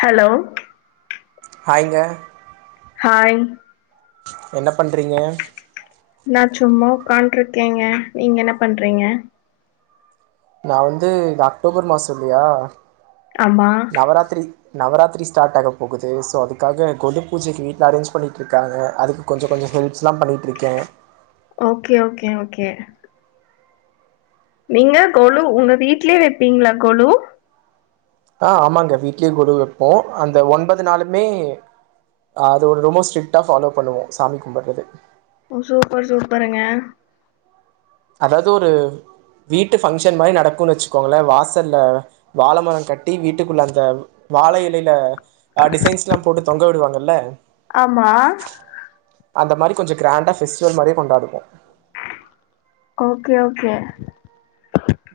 Hello ஹாய்ங்க hi என்ன பண்றீங்க? நா சும்மா உக்கான்ட்ருக்கேங்க நீங்க என்ன பண்றீங்க? நா வந்து இது அக்டோபர் மாசொ இல்லியா ஆமா நவராத்திரி ஸ்டார்ட் ஆக போகுது சோ அதுக்காக கொலு பூஜைக்கு வீட்ல அரேஞ்ச் பண்ணிட்டுருக்காங்க அதுக்கு கொஞ்சொ கொஞ்சொ ஹெல்ப்ஸ்லா பண்ணிகிட்டுருக்கே ஓகே ஓகே ஓகே நீங்க கொளு உங்க வீட்லயே வைப்பீங்களா கொளு ஆ ஆமாங்க வீட்லயே கொலு வெப்போ அந்த ஒன்பது நாளுமே ஆ அது ஒரு ரொம்ப ஸ்ட்ரிக்டா ஃபாலோ பண்ணுவோ சாமி கும்புட்றது ஓ சூப்பர் சூப்பருங்க அதாது ஒரு வீட்டு ஃபங்க்ஷன் மாரி நடக்குன்னு வச்சுக்கோங்களே வாசல்ல வாழ மரோ கட்டி வீட்டுக்குள்ள அந்த வாழை இலையில அ டிசைன்ஸ்லா போட்டு தொங்க விடுவாங்கல்ல ஆமா அந்த மாரி கொஞ்ச கிராண்ட்டா பெஸ்டிவல் மாரியே கொண்டாடுவோ ஓகே ஓகே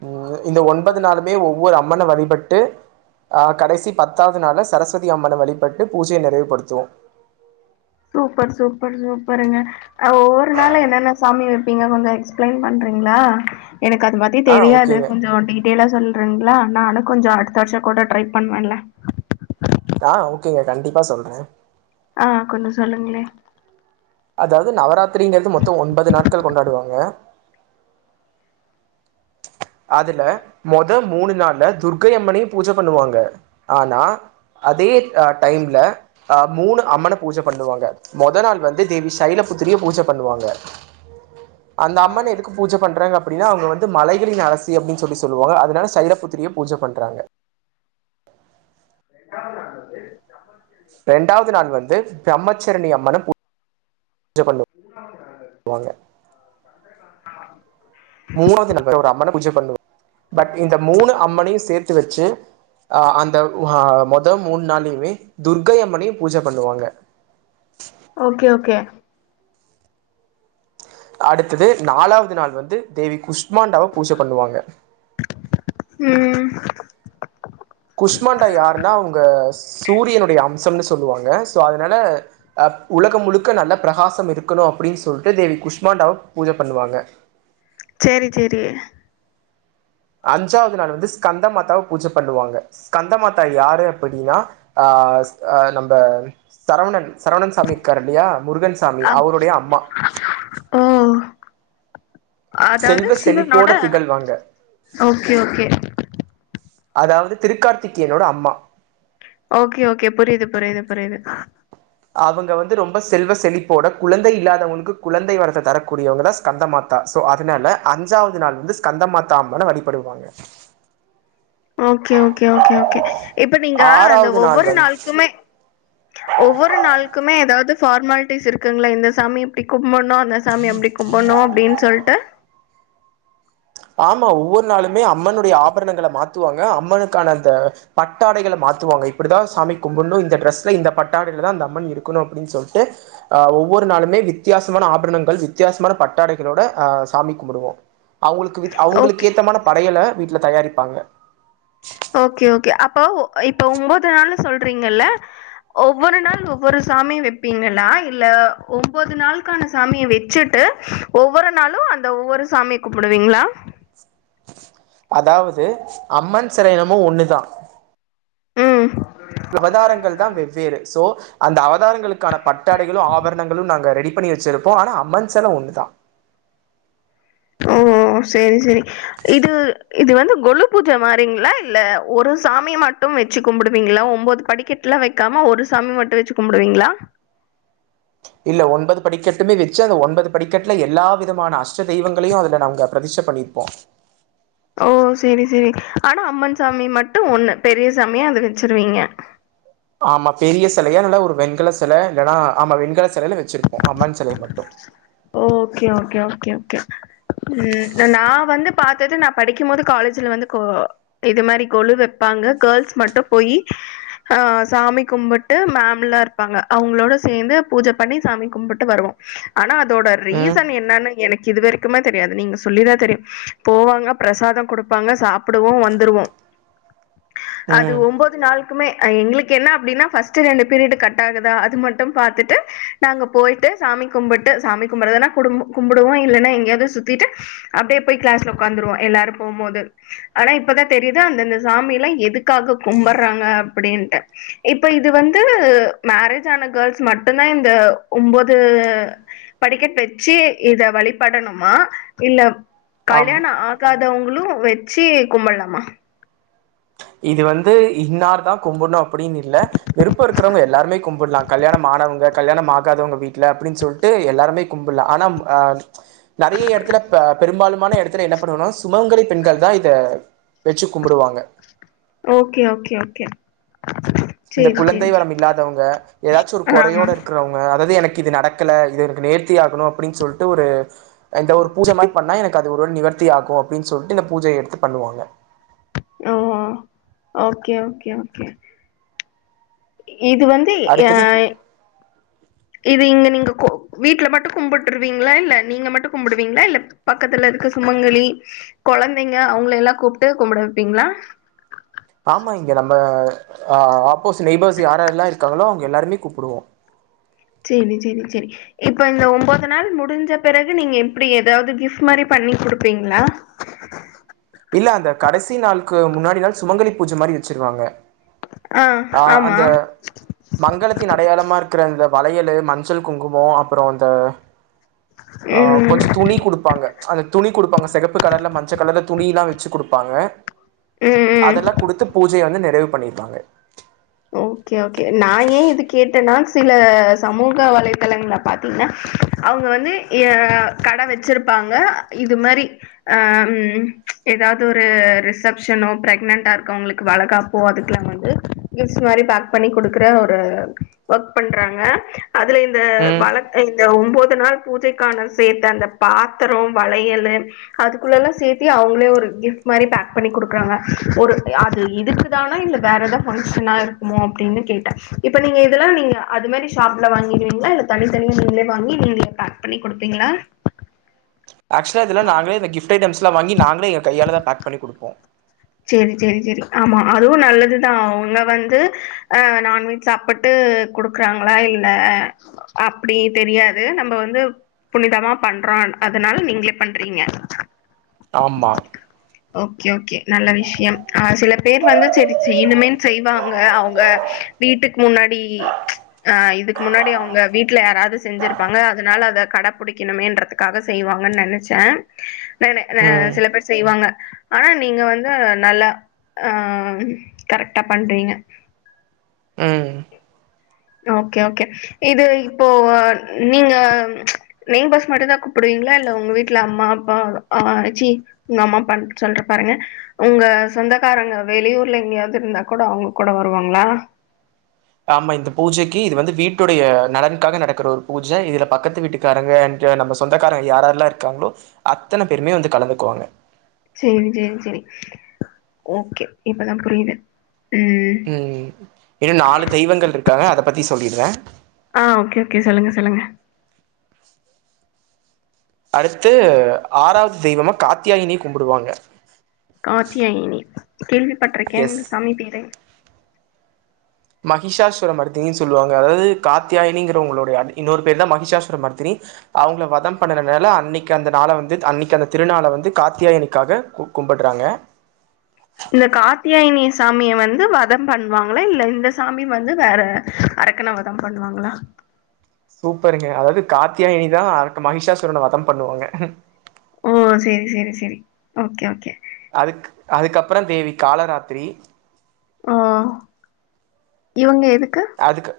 ம் இந்த ஒன்பது நாளுமே ஒவ்வொரு அம்மன வழிபட்டு அ கடைசி பத்தாவது நாளு சரஸ்வதி அம்மன வழிபட்டு பூஜைய நிறைவுபடுத்துவோ சூப்பர் சூப்பர் சூப்பருங்க ஒவ்வொரு நாளு என்னென்ன சாமி வைப்பீங்க கொஞ்ச எக்ஸ்ஃப்ளைன் பண்ற ங்களா எனக்கு அது மாத்தி ஆ தெரியாது ஓகேங்க கொஞ்சோ டீடெயில்லா சொல் ங்களா நானு கொஞ்சோ அடுத்த வருஷோ கூட ட்ரை பண்ணுவேன்ல ஆ ஓகேங்க கண்டிப்பா சொல்றே ஆ கொஞ்ச சொல்லுங்களே அதாவது நவராத்திரிங்கிறது மொத்தோ ஒன்பது நாட்கள் கொண்டாடுவாங்க அதுல மொத மூணு நாள்ல துர்கை அம்மனையு பூஜ பண்ணுவாங்க ஆனா அதே டைம்ல மூணு அ அம்மன பூஜ பண்ணுவாங்க மொத நாள் வந்து தேவி சைலப்பு திரிய பூஜப் பண்ணுவாங்க அந்த அம்மன் எதுக்கு பூஜ பண்றாங்க அப்டின்னா அவுங்க வந்து மலைகளின் அரசி அப்டின்னு சொல்லி சொல்லுவாங்க அதுனால சைரபுத்திரிய பூஜ பண்றாங்க [inaudible] ரெண்டாவது நாள் வந்து பிரம்மச்சரணி அம்மன பூஜ ஜ பண்ணு வாங்க மூணாவது நாள் ஒரு அம்மன பூஜை பண்ணுவோ பட் இந்த மூணு அம்மனையு சேத்து வச்சு அ அந்த அ மொத மூணு நாளயுமே துர்கையம்மனையு பூஜ பண்ணுவாங்க ஓகே ஓகே அடுத்தது நாலாவது நாள் வந்து தேவி குஷ் மாண்டாவா பூஜ பண்ணுவாங்க ம் குஷ்மாண்டா யாருன்னா அவுங்க சூரியனுடைய அம்சம்னு சொல்லுவாங்க சோ அதுனால உலகம் முழுக்க நல்ல பிரகாசம் இருக்கணு அப்டின்னு சொல்ட்டு தேவி குஷ்மாண்டாவ பூஜ பண்ணுவாங்க சேரி சேரி அஞ்சாவது நாள் வந்து ஸ்கந்த மாதாவ பூஜ பண்ணுவாங்க ஸ்கந்த மாதா யாரு அப்டின்னா அ ஆ அஸ் அ நம்ப சரவணன் சரவணன்சாமி இருக்காரு இல்லையா முருகன்சாமி அப் அவருடைய அம்மா ஓ அதாவது செல்வ சிவனோட செழிப்போட திகழ்வாங்க ஓகே ஓகே அதாவது திரு கார்த்திகேயனோட அம்மா ஓகே ஓகே புரியுது புரியுது புரியுது அவுங்க வந்து ரொம்ப செல்வ செழிப்போட குழந்தை இல்லாதவங்களுக்கு குழந்தை வரத்த தரக்கூடியவங்க தா ஸ்கந்தமாதா சோ அதுனால அஞ்சாவது நாள் வந்து ஸ்கந்த மாத்தா அம்மன வழிபடுவாங்க [inaudible] ஓகே ஓகே ஓகே ஓகே இப்ப நீங்க அந்த ஆறாவது நாள் ஒவ்வொரு வந்து நாள்க்குமே ஒவ்வொரு நாள்க்குமே எதாவது ஃபார்மாலிட்டிஸ் இருக்குங்களா இந்த சாமி இப்டி கும் புட்ணு அந்த சாமி அப்டி கும்புட்ணு அப்டின் சொல்ட்டு ஆமா ஒவ்வொரு நாளுமே அம்மனுடைய ஆபரணங்கள மாத்துவாங்க அம்மனுக்கான அந்த பட்டாடைகள மாத் த்துவாங்க இப்டிதா சாமி கும்புட்ணு இந்த ட்ரஸ்ல இந்த பட்டாடைலதா அந்த அம்மன் இருக்கணு அப்டின்னு சொல்ட்டு அ ஒவ் வொரு நாளுமே வித்தியாசமான ஆபரணங்கள் வித்தியாசமான பட்டாடைகளோட அ சாமி கும்புடுவோ அவங்களு க்கு அவங்களுக்கு ஓகே ஏத்தமான படையல வீட்ல தயாரிப்பாங்க ஓகே ஓகே அப்போ இப்ப ஒன்போது நாளு சொல்றீங்கல்ல ஒவ்வொரு நாள் ஒவ்வொரு சாமி வெப்பீங்களா இல்ல ஒன்பது நாள்க்கான சாமிய வெச்சுட் டு ஒவ்வொரு நாளு அந்த ஒவ்வொரு சாமி கும்புடுவீங்களா அதாவது அம்மன் செல என்னமோ ஒண்ணுதா ம் அவதாரங்கள்தா வெவ்வேறு சோ அந்த அவதாரங்களுக்கான பட்டாடைகளு ஆபரணங்களு நாங்க ரெடி பண்ணி வச்சிருப்போ ஆனா அம்மன் செல ஒண்ணு தா ஓ சேரி செரி இது இது வந்து கொழு பூஜ மாரிங்களா இல்ல ஒரு சாமிய மட்டு வெச்சு கும்பிடுவீங்களா ஒம்போது படிக்கட்லா வைக்காம ஒரு சாமி மட்டு வெச்சு கும்புடுவீங்களா [inaudible] இல்ல ஒன்பது படிக்கட்டுமே வெச்சு அந்த ஒன்பது படிக்கட்ல எல்லா விதமான அஷ்ட தெய்வங்களையு அதுல நாங்க பிரதிட்ஷ பண்ணி இருப்போ ஓ செரி செரி ஆனா அம்மன் சாமி மட்டு ஒண்ணு பெரிய சாமியா அத வெச்சிருவீங்க ஆமா பெரிய செலையா நல்லா ஒரு வெண்கல செல இல்லன்னா ஆமா வெண்கல செலையில வெச்சிருப்போ அம்மன் செலைய மட்டு ஓகே ஓகே ஓகே ஓகே ம் நா நா வந்து பாத்தது நா படிக்கும் போது காலேஜ்ல வந்து கொ இது மாரி கொழு வெப்பா ங்க கேள்ஸ் மட்டு போயி அ சாமி கும்புட்டு மேம்ல்லா இருப்பாங்க அவங்களோட சே ந்து பூஜ பண்ணி சாமி கும்புட்டு வருவோ ஆனா அதோட ம் ரீசன் என்னனு எனக் கு இதுவரைக்குமே தெரியாது நீங்க சொல்லிதா தெரியு போவாங்க பிரசாத குடுப்பாங்க சாப்புடுவோ வந்துருவோ அது ம் ஒம்போது நாள் குமே எங்களுக்கு என்ன அப்டின்னா ஃபஸ்டு ரெண்டு பீரியடு கட் ஆகுதா அது மட்டு பாத்துட்டு நாங்க போய்ட்டு சாமி கும்புட் டு சாமி கும்பறதனா குடும் கும்புடுவோ இல்லனா எங்கயாவது சுத்திட்டு அப்டியே போய் கிளாஸ்ல உக்காந்துருவோ எல்லாரு போ ம்போது ஆனா இப்பதா தெரியுது அந்தந்த சாமி எல்லா எதுக்காக கும்படுறாங்க அப்டின்ட்டு இப்ப இது வந்து மேரேஜ் ஆன கேள்ஸ் மட்டுந்தா இந்த ஒம்போது படிக்கட் வெச்சு இத வழிபடணுமா இல்ல ஆம் கல்யாணோ ஆகாதவங் களு வெச்சு கும்பட்லாமா இது வந்து இன்னார் தா கும்பட்ணு அப்டினு இல்ல விருப்போ இருக்றவங்க எல்லாருமே கும்புட்லா கல்யாணம் ஆ ணவங்க கல்யாணம் ஆகாதவங்க வீட்ல அப்டின் சொல்ட்டு எல்லாருமே கும்புட்லா ஆனாம் அ நறைய எடத்துல ப பெரும்பாலுமான எடத் துல என்ன பண்ணுவாங்கனா சுமங்கலி பெண்கள் தா இத வெச்சு கும்புடுவாங்க ஓகே ஓகே ஓகே இந்த சேரி குழந்தை சேரி வரம் சேரி இல்லாதவங்க ஏதாச்சு ஒரு ஆ கொறையோட இருக்குறவங்க அதாவது எனக்கு கு இது நடக்கல இது எனக்கு நேர்த்தி ஆகணு அப்டின்னு சொல்ட்டு ஒரு அத ஒரு பூஜ மாரி பண்ணா எனக்கு அது ஒரு நிவர் தி ஆகு அப்டின்னு சொல்ட்டு இந்த பூஜயே எடுத்து பண்ணுவாங்க ஓ ஓகே ஓகே ஓகே இது வந்து ஏ அடுத்தது இது இங்க நீங்க கொ வீட்ல மட்டு கும்புட்ருவீங்களா என்ன நீங்க மட்டு கும்புடுவீங்களா இல்ல பக்கத்துல இருக்கு சுமங்கலி கொழந்தைங்க அவங்கள எல்லா கூப்ட்டு கும்புட வைப்பீங்களா ஆமா இங்க நம்ம ஆ ஆப்ஃபோஸ் நெய்பர்ஸ் யார் யார்ல்லா இருக்காங்களோ அவங்க எல்லாருமே கூப்புடுவோ செரி செரி செரி இப்ப இந்த ஒன்பது நாள் முடிஞ்ச பிறகு நீங்க எப்டி ஏதாவது கிஃப்ட் மாரி பண் ணி குடுப்பீங்களா இல்ல அந்த கடைசி நாளுக்கு முன்னாடி நாள் சுமங்கலி பூஜ மாரி வெச்சிருவாங்க ஆ அ ஆமா அந்த மங்களத்தின் அடையாளமா இருக்குற அந்த வளையலு மஞ்சள் குங்குமோ அப்புறோ அந்த ஆ ம் கொஞ்ச துணி குடுப்பாங்க அந்த துணி குடுப்பாங்க செகப்பு கலர்ல மஞ்ச கலர்ல துணியெல்லா வெச்சு குடுப்பாங்க ம் ம் அதெல்லா குடுத்து பூஜைய வந்து நெறைவு பண்ணிப்பாங்க ஓகே ஓகே நான் ஏன் இது கேட்டேன்னா சில சமூக வலைதளங்கள பாத்தீங்கன்னா அவுங்க வந்து எ கட வெச்சிருப்பா ங்க இது மாரி அ ம் ஏதாவது ஒரு ரிசப்ஷனோ பிரெக்னன்டா இருக்கவுங்குளுக்கு வளகாப்போ அதுக்குலா வந்து கிஃப்ட்ஸ் மாரி பேக் பண்ணி குடுக்குற ஒரு ஒர்க் பண்றாங்க அதுல இந்த ம் வழக்கோ இந் த ஒம்போது நாள் பூஜைக்கான சேத்த அந்த பாத்ரோ வளையலு அதுக்குள்ளலா சேத்தி அவங்களே ஒரு கிஃப்ட் மாரி பேக் பண்ணி குடுக்குறாங்க ஒரு அது இதுக்கு தானா இல்ல வேற ஏதாவது பங்ஷ னா இருக்குமோ அப்டீனு கேட்ட இப்ப நீங்க இதெலா நீங்க அது மாதிரி ஷாப்ல வாங்கிருவீங்களா இல்ல தனித்தனியா நீங்ளே வாங்கி நீங்ளே பேக் பண்ணி குடுப்பீங்களா நாங்ளே வாங்கி நாங்களே எங்க கையால தா பேக் பண்ணி குடுப்போ செரி செரி செரி ஆமா அதுவு நல்லதுதா அவுங்க வந்து அ நான்வெஜ் சாப்பிட்டு குடுக்குறாங்களா இல்ல அப்டி தெரியாது நம்ம வந்து புனிதமா பண்றோ அதனால நீங்களே பண்றீங்க ஆமா ஓகே ஓகே நல்ல விஷயம் ஆ சில பேர் வந்து செரி செய்யுனுமேன் செய்வாங்க அவுங்க வீட்டுக்கு முன்னாடி ஆ இதுக்கு முன்னாடி அவுங்க வீட்ல யாராவது செஞ்சிருப்பாங்க அதனால அத கட பிடிக்கணுமேன்றதுக்காக செய் வாங்கன்னு நெனைச்சே ந ம் சில பேர் செய்வாங்க ஆனா நீங்க வந்து நல்லா ஆ கரெக்டா பண்றீங்க [inaudible] ம் ஓகே ஓகே இது இப்போ நீங்க நெய்பர்ஸ் மட்டுந்தா கூப்பிடுவீ களா இல்ல உங்க வீட்ல அம்மா அப்பா அ சீ உங்க அம்மா அப்பான் சொல்ற பாருங்க உங்க சொந்தக்காரங்க வெளியூர்ல எங்கேயாவது இருந்தா கூட அவுங்க கூட வருவாங்களா ஆமா இந்த பூஜைக்கு இது வந்து வீட்டோடைய நலனுக்காக நடக்குற ஒரு பூஜ இதுல பக்கத்து வீட்டுக்காரங்க இங்க நம்ம சொந்தக்காரங்க யாரார்லா இருக்காங்களோ அத்தன பேருமே வந்து கலந்துக்குவாங்க செரி செரி செரி ஓகே இப்பதா புரியுது ம் இன்னோ நாலு தெய்வங்கள் இருக்காங்க அத பத்தி சொல்லிடுற ஆ ஓகே ஓகே சொல்லுங்க சொல்லுங்க அடுத்து ஆறாவது தெய்வமா காத்தியாயினி கும்புடுவாங்க காத்தியாயனி கேள்விப்பட்டிருக்கே எஸ். இந்த சாமி பேரு மகிஷாசூரமர்த்தினினு சொல்லுவாங்க அதாவது காத்தியாயினிங்கரவங்களுடைய இன்னோரு பேருதா மகிஷாசூரமர்த்தினி அவுங்கள வதம் பண்ணறதுனால அன்னிக்கு அந்த நாள வந்து அன்னிக்கு அந்த திருநாள வந்து காத்தியாயனிக்காக கும்புட்றாங்க இந்த காத்தியாயினி சாமிய வந்து வதம் பண்ணுவாங்களா இல்ல இந்த சாமி வந்து வேற அரக்கன வதம் பண்ணுவாங்களா சூப்பருங்க அதாவது காத்தியயாயினிதா அரக் மகிஷாசுரன வதம் பண்ணுவாங்க ஓ சேரி சேரி சேரி ஓகே ஓகே அதுக் அதுக்கப்புறோ தேவி காலராத்திரி ஹ இவுங்க எதுக் அதுக்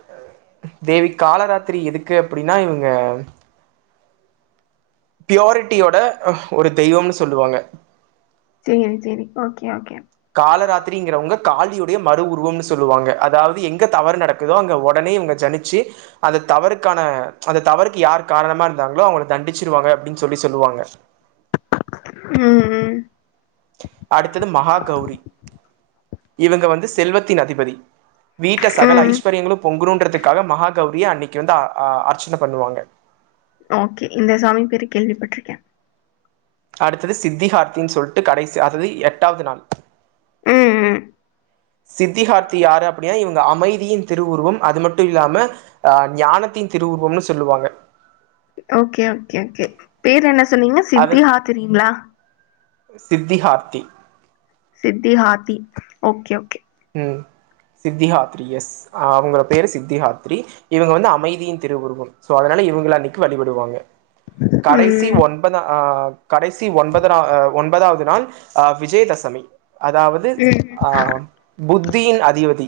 தேவி காலராத்திரி எதுக்கு அப்டீன்னா இவுங்க ப்யோரிட்டியோட ஒரு தெய்வம்னு சொல்லுவாங்க சேரி சேரி ஓகே ஓகே காலராத்திரிங்கிறவுங்க காலியுடைய மறு உருவம்னு சொல்லுவாங்க அதாவது எங்க தவறு நடக்குதோ அங்க ஒட னே இவங்க ஜனிச்சு அந்த தவறுக்கான அந்த தவறுக்கு யாரு காரணமா இருந்தாங்களோ அவுங்க தண்டிச்சிருவாங்க அப் டீனு சொல்லி சொல்லுவாங்க ம் ம் அடுத்தது மகா கௌரி இவங்க வந்து செல்வத்தின் அதிபதி வீட்ல சகல ம். ஐஸ்வர்யங்களோ பொங்குனோன் றுத்துக்காக மகா கௌரிய அன்னிக்கு வந்து அ அ அர்ச்சன பண்ணுவாங்க ஓகே இந்த சாமி பேரு கேள்விப்பட்ருக்க அடுத்தது சித்திஹார்த்தினு சொல்லிட்டு கடைசி அதாவது எட்டாவது நாள் ம், ம். சித்தி ஹார்த்தி யாரு அப்டியா இவுங்க அமை யின் திருவுருவம் அது மட்டு இல்லாம அ ஞானத்தின் திருவுருவம்னு சொல்லுவாங்க ஓகே ஓகே ஓகே பேரு என்ன சொன்னீங்க சித்தி ஹாத்திரிங்ளா சித்தி ஹார்த்தி சித்தி ஹாத்தி ஓகே ஓகே ம் சித்தி ஹாத்ரி எஸ் அவுங்க பேரு சித்தி ஹாத்ரி இவுங்க வந்து அமைதியின் திருவுருவம் சோ அதனால இவுங்கள அன்னைக்கு வழி படுவாங்க கடைசி ம். ஒன்பதா ஆ கடைசி ஒன்பதரா அ ஒன்பதாவது நான் அ விஜயதசமி அதாவது ம். ஆ புத்தியின் அதிபதி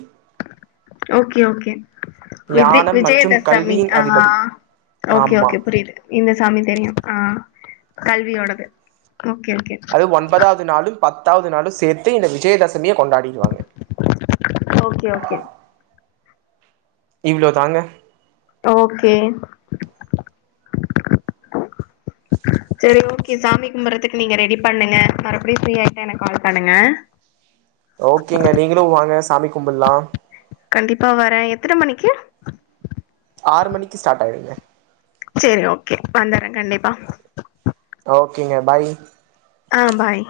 ஓகே ஓகே விஜி ஞானம் மற்றும் விஜயதசமி கல்வியின் ஆ அதிபதி ஓகே ஆமா ஓகே புரியுது இந்த சாமி தெரியு ஆ கல்வியோடது ஓகே, ஓகே. அது ஒன்பதாவது நாளு பத் பத்தாவது நாளு சேத்து இந்த விஜயதசமிய கொண்டாடிடுவாங்க ஓகே, ஓகே. இவ்ளோ தாங்க ஓகே செரி ஓகே சாமி கும்புறதுக்கு நீங்க ரெடி பண்ணுங்க மறுபடியு ஃப்ரீ ஆயிட்டா எனக்கு கால் பண்ணுங்க ஓகேங்க நீங்களு வாங்க சாமி கும்பல்லா கண்டிப்பா வரே எத்தன மணிக்கு ஆறு மணிக்கு ஸ்டாட் ஆயிருங்க செரி ஓகே வந்தறே கண்டிப்பா ஓகேங்க பாய் ஆ பாய்